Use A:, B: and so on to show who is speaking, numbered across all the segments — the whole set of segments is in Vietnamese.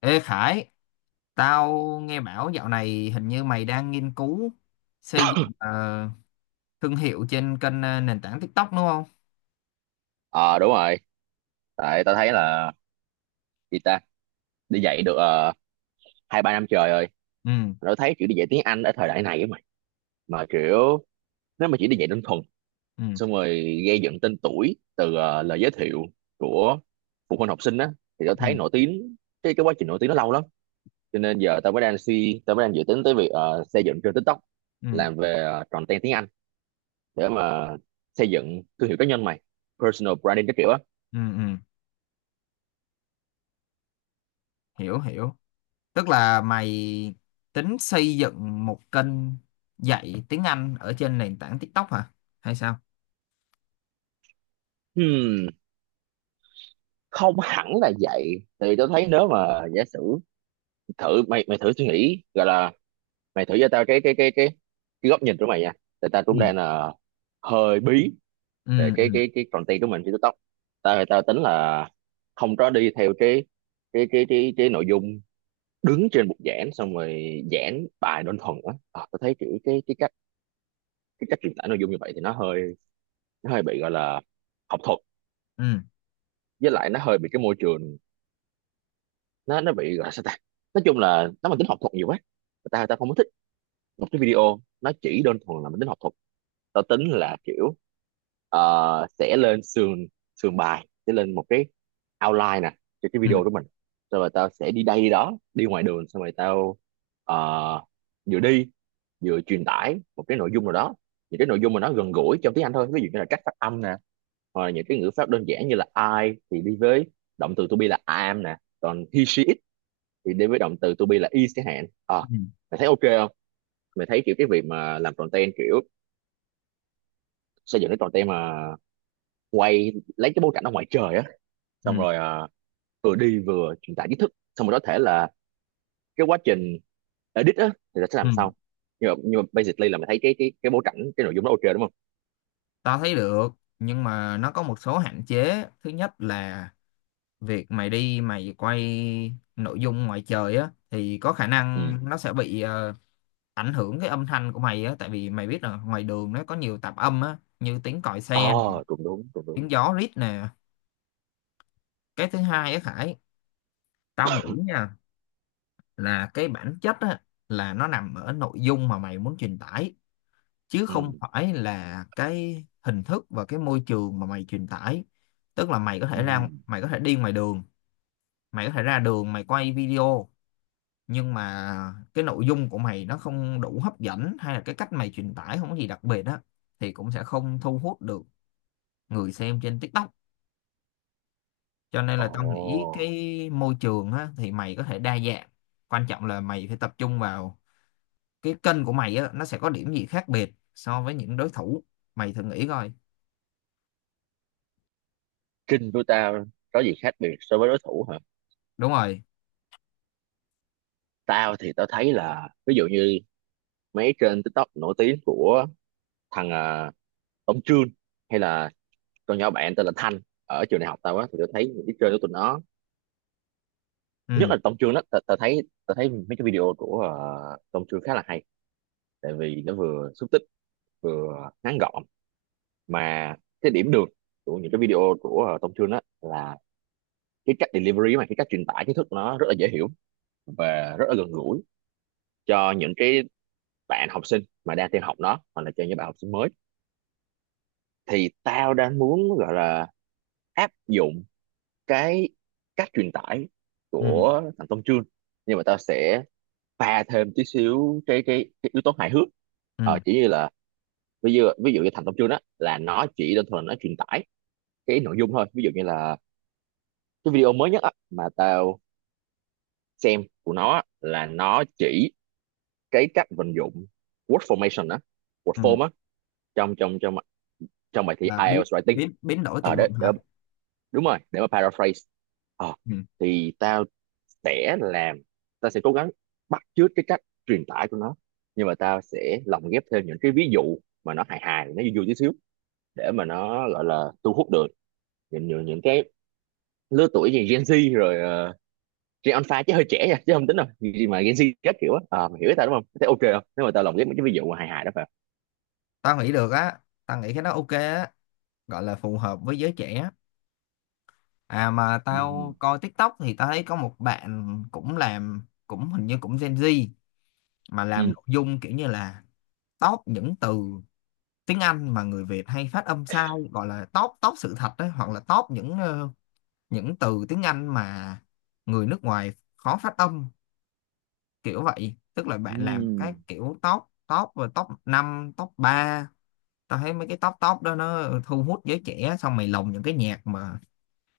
A: Ê Khải, tao nghe bảo dạo này hình như mày đang nghiên cứu xây dựng thương hiệu trên kênh nền tảng TikTok đúng không?
B: Ờ đúng rồi. Tại tao thấy là gì ta đi dạy được hai ba năm trời rồi.
A: Ừ.
B: Tao thấy kiểu đi dạy tiếng Anh ở thời đại này á mày. Mà kiểu nếu mà chỉ đi dạy đơn thuần
A: Ừ.
B: xong rồi gây dựng tên tuổi từ lời giới thiệu của phụ huynh học sinh á thì tao
A: Ừ.
B: thấy nổi tiếng, cái quá trình nổi tiếng nó lâu lắm. Cho nên giờ tao mới đang dự tính tới việc xây dựng trên TikTok,
A: Ừ.
B: làm về content tiếng Anh để mà xây dựng thương hiệu cá nhân mày, personal branding các kiểu á.
A: Ừ. Ừ. Hiểu hiểu. Tức là mày tính xây dựng một kênh dạy tiếng Anh ở trên nền tảng TikTok hả? Hay sao?
B: Hmm. Không hẳn là vậy, tại vì tôi thấy nếu mà giả sử thử mày mày thử suy nghĩ, gọi là mày thử cho tao cái góc nhìn của mày nha, tại tao
A: Ừ.
B: cũng đang là hơi bí về
A: Ừ.
B: cái
A: Ừ.
B: cái cái content của mình trên TikTok. Tao tao tính là không có đi theo cái nội dung đứng trên bục giảng xong rồi giảng bài đơn thuần á, à, tao thấy kiểu cái cách truyền tải nội dung như vậy thì nó hơi bị gọi là học thuật,
A: Ừ.
B: với lại nó hơi bị cái môi trường, nó bị gọi là sao ta, nói chung là nó mang tính học thuật nhiều quá. Người ta không có thích một cái video nó chỉ đơn thuần là mang tính học thuật. Tao tính là kiểu sẽ lên sườn sườn bài, sẽ lên một cái outline nè cho cái
A: Ừ.
B: video của mình. Xong rồi tao sẽ đi đây đi đó đi ngoài đường, xong rồi tao ờ, vừa đi vừa truyền tải một cái nội dung nào đó, những cái nội dung mà nó gần gũi trong tiếng Anh thôi. Ví dụ như là cách phát âm nè, hoặc là những cái ngữ pháp đơn giản như là I thì đi với động từ to be là I am nè, còn he she it thì đến với động từ to be là is chẳng hạn, à,
A: Ừ.
B: mày thấy ok không? Mày thấy kiểu cái việc mà làm content, kiểu xây dựng cái content mà quay lấy cái bối cảnh ở ngoài trời á,
A: Ừ.
B: xong rồi vừa đi vừa truyền tải kiến thức, xong rồi có thể là cái quá trình edit á thì là sẽ
A: Ừ.
B: làm sau. Nhưng mà basically là mày thấy cái bối cảnh, cái nội dung đó ok đúng không?
A: Tao thấy được, nhưng mà nó có một số hạn chế. Thứ nhất là việc mày đi mày quay nội dung ngoài trời á thì có khả
B: Ừ.
A: năng nó sẽ bị ảnh hưởng cái âm thanh của mày á, tại vì mày biết là ngoài đường nó có nhiều tạp âm á, như tiếng còi xe nè,
B: Ờ, cũng đúng cũng đúng.
A: tiếng gió rít nè. Cái thứ hai á Khải, tao nghĩ nha, là cái bản chất á là nó nằm ở nội dung mà mày muốn truyền tải chứ
B: Ừ.
A: không phải là cái hình thức và cái môi trường mà mày truyền tải. Tức là mày có
B: Ừ.
A: thể ra, mày có thể đi ngoài đường, mày có thể ra đường mày quay video, nhưng mà cái nội dung của mày nó không đủ hấp dẫn hay là cái cách mày truyền tải không có gì đặc biệt á thì cũng sẽ không thu hút được người xem trên TikTok. Cho nên
B: Ồ.
A: là tao nghĩ cái môi trường á thì mày có thể đa dạng, quan trọng là mày phải tập trung vào cái kênh của mày á, nó sẽ có điểm gì khác biệt so với những đối thủ. Mày thử nghĩ coi.
B: Trinh của tao có gì khác biệt so với đối thủ hả?
A: Đúng rồi.
B: Tao thì tao thấy là, ví dụ như mấy trên TikTok nổi tiếng của thằng Tống Trương, hay là con nhỏ bạn tên là Thanh ở trường đại học tao á, thì tao thấy những cái chơi của tụi nó. Nhất
A: Ừ.
B: là Tống Trương đó, tao thấy mấy cái video của Tống Trương khá là hay, tại vì nó vừa xúc tích vừa ngắn gọn. Mà cái điểm được của những cái video của Tống Trương đó là cái cách delivery, mà cái cách truyền tải kiến thức nó rất là dễ hiểu và rất là gần gũi cho những cái bạn học sinh mà đang theo học nó, hoặc là cho những bạn học sinh mới. Thì tao đang muốn gọi là áp dụng cái cách truyền tải
A: Ừ.
B: của thằng Tông Chương, nhưng mà tao sẽ pha thêm tí xíu cái yếu tố hài hước.
A: Ừ.
B: Chỉ như là ví dụ như thành công chương đó là nó chỉ đơn thuần là nó truyền tải cái nội dung thôi. Ví dụ như là cái video mới nhất á, mà tao xem của nó á, là nó chỉ cái cách vận dụng word formation á, word
A: Ừ.
B: form á, trong trong trong trong bài thi
A: Là biến
B: IELTS writing.
A: biến biến đổi từ
B: Ờ
A: vựng
B: đấy,
A: hả?
B: đúng rồi, để mà paraphrase. Ờ
A: Ừ.
B: thì sẽ làm tao sẽ cố gắng bắt chước cái cách truyền tải của nó, nhưng mà tao sẽ lồng ghép thêm những cái ví dụ mà nó hài hài nó vui vui tí xíu, để mà nó gọi là thu hút được những cái lứa tuổi như Gen Z rồi uh, Gen Alpha, chứ hơi trẻ nha, chứ không tính đâu gì mà Gen Z các kiểu á. Ờ, mày hiểu ý tao đúng không? Thế ok không, nếu mà tao lồng ghép mấy cái ví dụ mà hài hài đó phải không?
A: Tao nghĩ được á, tao nghĩ cái đó ok á, gọi là phù hợp với giới trẻ. À mà
B: Ừ.
A: tao coi TikTok thì tao thấy có một bạn cũng làm, cũng hình như cũng Gen Z, mà làm
B: Ừ.
A: nội dung kiểu như là top những từ tiếng Anh mà người Việt hay phát âm sai, gọi là top top sự thật đấy, hoặc là top những những từ tiếng Anh mà người nước ngoài khó phát âm, kiểu vậy. Tức là bạn làm cái
B: Ừm.
A: kiểu top top và top 5 top 3. Tao thấy mấy cái top top đó nó thu hút giới trẻ, xong mày lồng những cái nhạc mà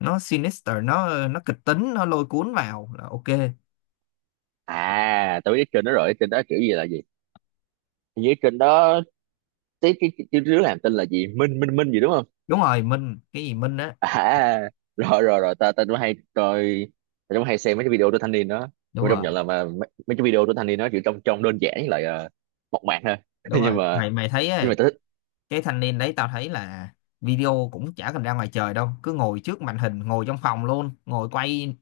A: nó sinister, nó kịch tính, nó lôi cuốn vào là ok.
B: À, tao biết cái kênh đó rồi, cái kênh đó kiểu gì là gì. Hình như cái kênh đó, cái đứa làm tên là gì, Minh Minh Minh gì đúng không?
A: Đúng rồi. Minh cái gì Minh á.
B: À, rồi rồi rồi, ta ta cũng hay coi, ta cũng hay xem mấy cái video của thanh niên đó.
A: Đúng
B: Tôi công
A: rồi.
B: nhận là mà mấy cái video của thanh niên đó chỉ trông trông đơn giản với lại mộc mạc thôi.
A: Đúng
B: nhưng
A: rồi.
B: mà
A: Mày mày thấy
B: nhưng mà
A: ấy,
B: ta thích.
A: cái thanh niên đấy tao thấy là video cũng chả cần ra ngoài trời đâu, cứ ngồi trước màn hình, ngồi trong phòng luôn, ngồi quay,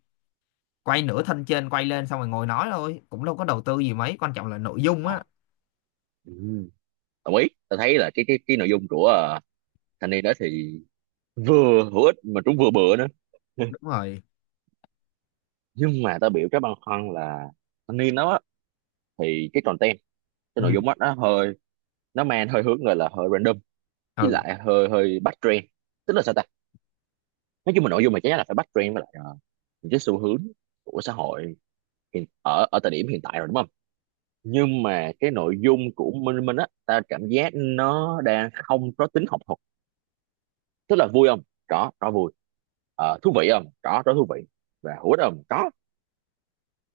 A: quay nửa thân trên quay lên xong rồi ngồi nói thôi, cũng đâu có đầu tư gì mấy, quan trọng là nội dung
B: Ờ,
A: á.
B: ừ, đồng ý, ta thấy là cái nội dung của thanh niên đó thì vừa hữu ích mà cũng vừa bựa nữa.
A: Đúng rồi.
B: Nhưng mà ta biểu cái băn khoăn là, thanh niên đó á, thì cái content, cái
A: Ừ.
B: nội dung đó nó mang hơi hướng gọi là hơi random, với
A: Ừ.
B: lại hơi hơi bắt trend, tức là sao ta, nói chung là nội dung mà chắc chắn là phải bắt trend với lại những cái xu hướng của xã hội hiện, ở ở thời điểm hiện tại rồi đúng không? Nhưng mà cái nội dung của Minh Minh á, ta cảm giác nó đang không có tính học thuật. Tức là vui không, có, có vui. Ờ, thú vị không, có, có thú vị. Và hữu ích không, có,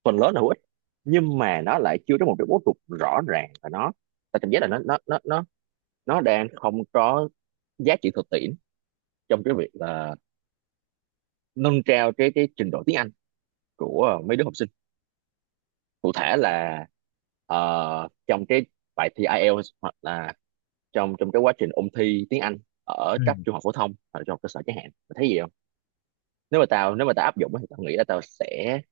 B: phần lớn là hữu ích. Nhưng mà nó lại chưa có một cái bố cục rõ ràng, và ta cảm giác là nó đang không có giá trị thực tiễn trong cái việc là nâng cao cái trình độ tiếng Anh của mấy đứa học sinh, cụ thể là trong cái bài thi IELTS hoặc là trong trong cái quá trình ôn thi tiếng Anh ở
A: Ừ.
B: cấp trung học phổ thông hoặc là trung học cơ sở chẳng hạn. Mày thấy gì không? Nếu mà tao áp dụng á thì tao nghĩ là tao sẽ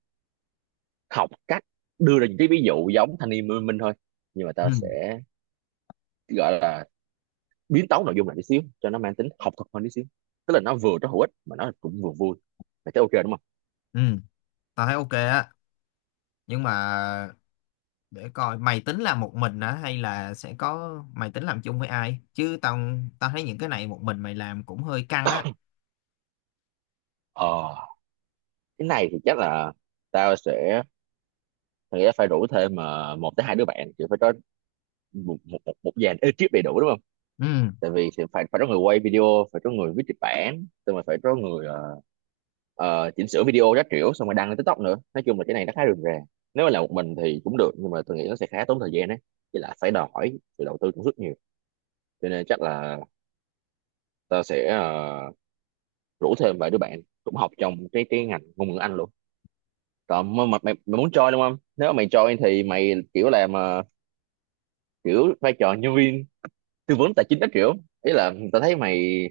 B: học cách đưa ra những cái ví dụ giống thanh niên Minh Minh thôi, nhưng mà
A: Ừ.
B: tao sẽ gọi là biến tấu nội dung lại tí xíu cho nó mang tính học thuật hơn tí xíu, tức là nó vừa nó hữu ích mà nó cũng vừa vui. Mày thấy ok đúng không?
A: Ừ. Tao thấy ok á, nhưng mà để coi mày tính làm một mình hả, hay là sẽ có mày tính làm chung với ai, chứ tao tao thấy những cái này một mình mày làm cũng hơi căng á.
B: Ờ, cái này thì chắc là tao sẽ tao nghĩ là phải rủ thêm mà một tới hai đứa bạn, chỉ phải có một dàn ekip đầy đủ đúng không?
A: Ừ.
B: Tại vì thì phải phải có người quay video, phải có người viết kịch bản, xong rồi phải có người chỉnh sửa video các kiểu, xong rồi đăng lên TikTok nữa. Nói chung là cái này nó khá rườm rà, nếu mà làm một mình thì cũng được nhưng mà tôi nghĩ nó sẽ khá tốn thời gian đấy, với lại phải đòi hỏi sự đầu tư cũng rất nhiều. Cho nên chắc là tao sẽ rủ thêm vài đứa bạn cũng học trong cái ngành ngôn ngữ Anh luôn. Còn mà mày muốn join đúng không? Nếu mà mày join thì mày kiểu làm kiểu vai trò nhân viên tư vấn tài chính các kiểu. Ý là tao thấy mày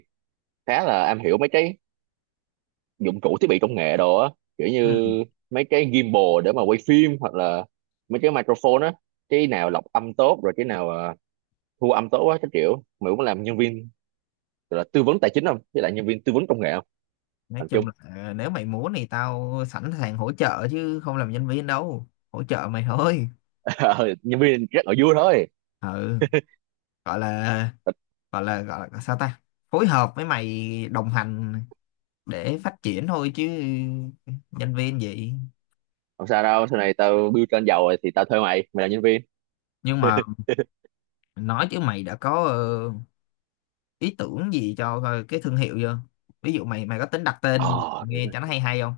B: khá là am hiểu mấy cái dụng cụ thiết bị công nghệ đồ á, kiểu
A: Ừ
B: như mấy cái gimbal để mà quay phim, hoặc là mấy cái microphone á, cái nào lọc âm tốt rồi cái nào thu âm tốt á, cái kiểu mày cũng làm nhân viên, gọi là tư vấn tài chính không với lại nhân viên tư vấn công nghệ không?
A: nói
B: Làm chung.
A: chung là nếu mày muốn thì tao sẵn sàng hỗ trợ chứ không làm nhân viên đâu, hỗ trợ mày thôi.
B: Ờ, nhân viên rất là vui thôi.
A: Ừ. gọi là gọi là sao ta, phối hợp với mày, đồng hành để phát triển thôi chứ nhân viên gì.
B: Không sao đâu, sau này tao build trên giàu rồi thì tao thuê mày, mày là nhân viên.
A: Nhưng mà nói chứ mày đã có ý tưởng gì cho coi cái thương hiệu chưa? Ví dụ mày mày có tính đặt tên
B: Ờ đúng
A: nghe cho nó
B: rồi.
A: hay hay không?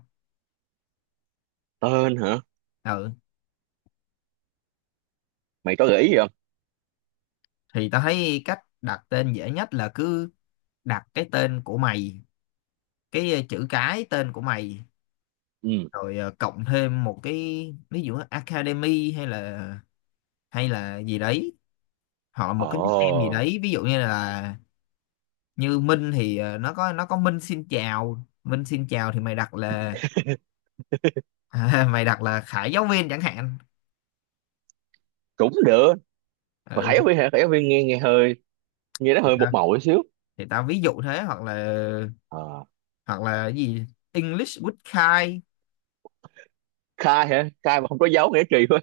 B: Tên hả?
A: Ừ.
B: Mày có gợi ý gì không?
A: Thì tao thấy cách đặt tên dễ nhất là cứ đặt cái tên của mày, cái chữ cái tên của mày,
B: Ừ.
A: rồi cộng thêm một cái, ví dụ academy, hay là gì đấy, hoặc là một cái nickname gì
B: Ờ,
A: đấy, ví dụ như là như Minh thì nó có, nó có Minh xin chào, Minh xin chào, thì mày đặt là mày đặt là Khải giáo viên chẳng hạn.
B: cũng được. Mà khải viên hả, khải viên nghe nghe hơi nghe nó
A: Ừ
B: hơi một màu một xíu.
A: thì tao ví dụ thế,
B: Ờ,
A: hoặc là cái gì English with Kai,
B: khai hả, khai mà không có dấu nghĩa trì thôi.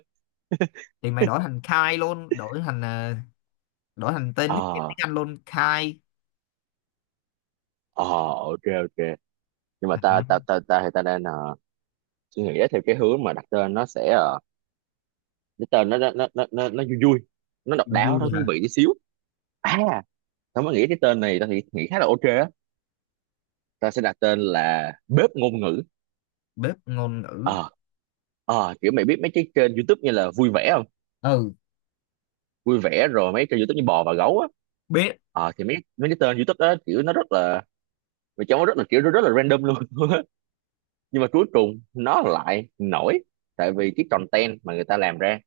A: thì mày đổi thành Kai luôn, đổi thành đổi thành tên nick tiếng
B: Ờ.
A: Anh luôn Kai.
B: Ờ, ok ok. Nhưng mà ta
A: À,
B: ta ta ta thì ta đang suy nghĩ theo cái hướng mà đặt tên nó sẽ cái tên nó vui vui, nó độc đáo, nó
A: vui
B: thú
A: hả?
B: vị tí xíu. À, tao mới nghĩ cái tên này, tao thì nghĩ khá là ok á, ta sẽ đặt tên là bếp ngôn ngữ.
A: Bếp ngôn ngữ.
B: Ờ. Ờ, kiểu mày biết mấy cái kênh YouTube như là vui vẻ không?
A: Ừ.
B: Vui vẻ, rồi mấy kênh YouTube như bò và gấu á.
A: Biết.
B: Ờ thì mấy mấy cái tên YouTube đó, kiểu nó rất là mày cho nó rất là kiểu nó rất là random luôn. Nhưng mà cuối cùng nó lại nổi, tại vì cái content mà người ta làm ra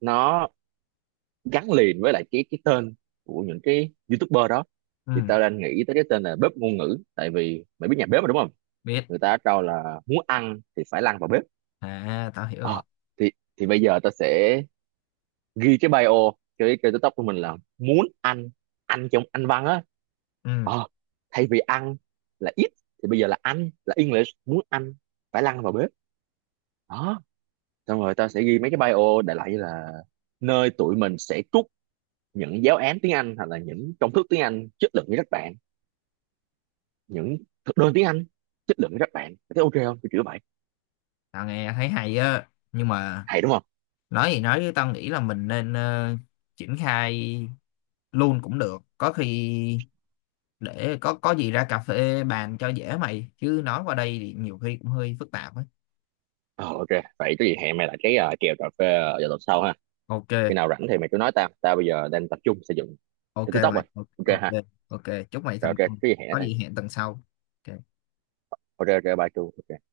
B: nó gắn liền với lại cái tên của những cái YouTuber đó. Thì
A: Ừ.
B: tao đang nghĩ tới cái tên là bếp ngôn ngữ, tại vì mày biết nhà bếp mà đúng không,
A: Biết.
B: người ta trao là muốn ăn thì phải lăn vào bếp.
A: À tao hiểu rồi.
B: Ờ, thì thì bây giờ tao sẽ ghi cái bio, cái TikTok của mình là muốn ăn, ăn trong anh văn á.
A: Ừ.
B: Ờ, thay vì ăn là eat thì bây giờ là ăn là English, muốn ăn phải lăn vào bếp đó. Xong rồi tao sẽ ghi mấy cái bio đại loại như là nơi tụi mình sẽ trút những giáo án tiếng Anh hoặc là những công thức tiếng Anh chất lượng với các bạn, những thực đơn tiếng Anh chất lượng với các bạn. Mày ok không, kiểu kiểu vậy,
A: Tao nghe thấy hay á, nhưng mà
B: hay đúng không?
A: nói gì nói chứ tao nghĩ là mình nên triển khai luôn cũng được có khi, để có gì ra cà phê bàn cho dễ mày, chứ nói qua đây thì nhiều khi cũng hơi phức tạp á.
B: Ờ, ok. Vậy có gì hẹn mày lại cái kèo cà phê vào tuần sau ha.
A: Ok.
B: Khi nào rảnh thì mày cứ nói tao, tao bây giờ đang tập trung xây dựng
A: Ok
B: cái TikTok
A: mày.
B: rồi.
A: Ok.
B: Ok
A: Ok.
B: ha?
A: Ok. Chúc mày
B: Rồi
A: thành
B: ok, cái
A: công.
B: gì hẹn
A: Có
B: tao.
A: gì hẹn tuần sau. Ok.
B: Ok ok, bye chú. Ok.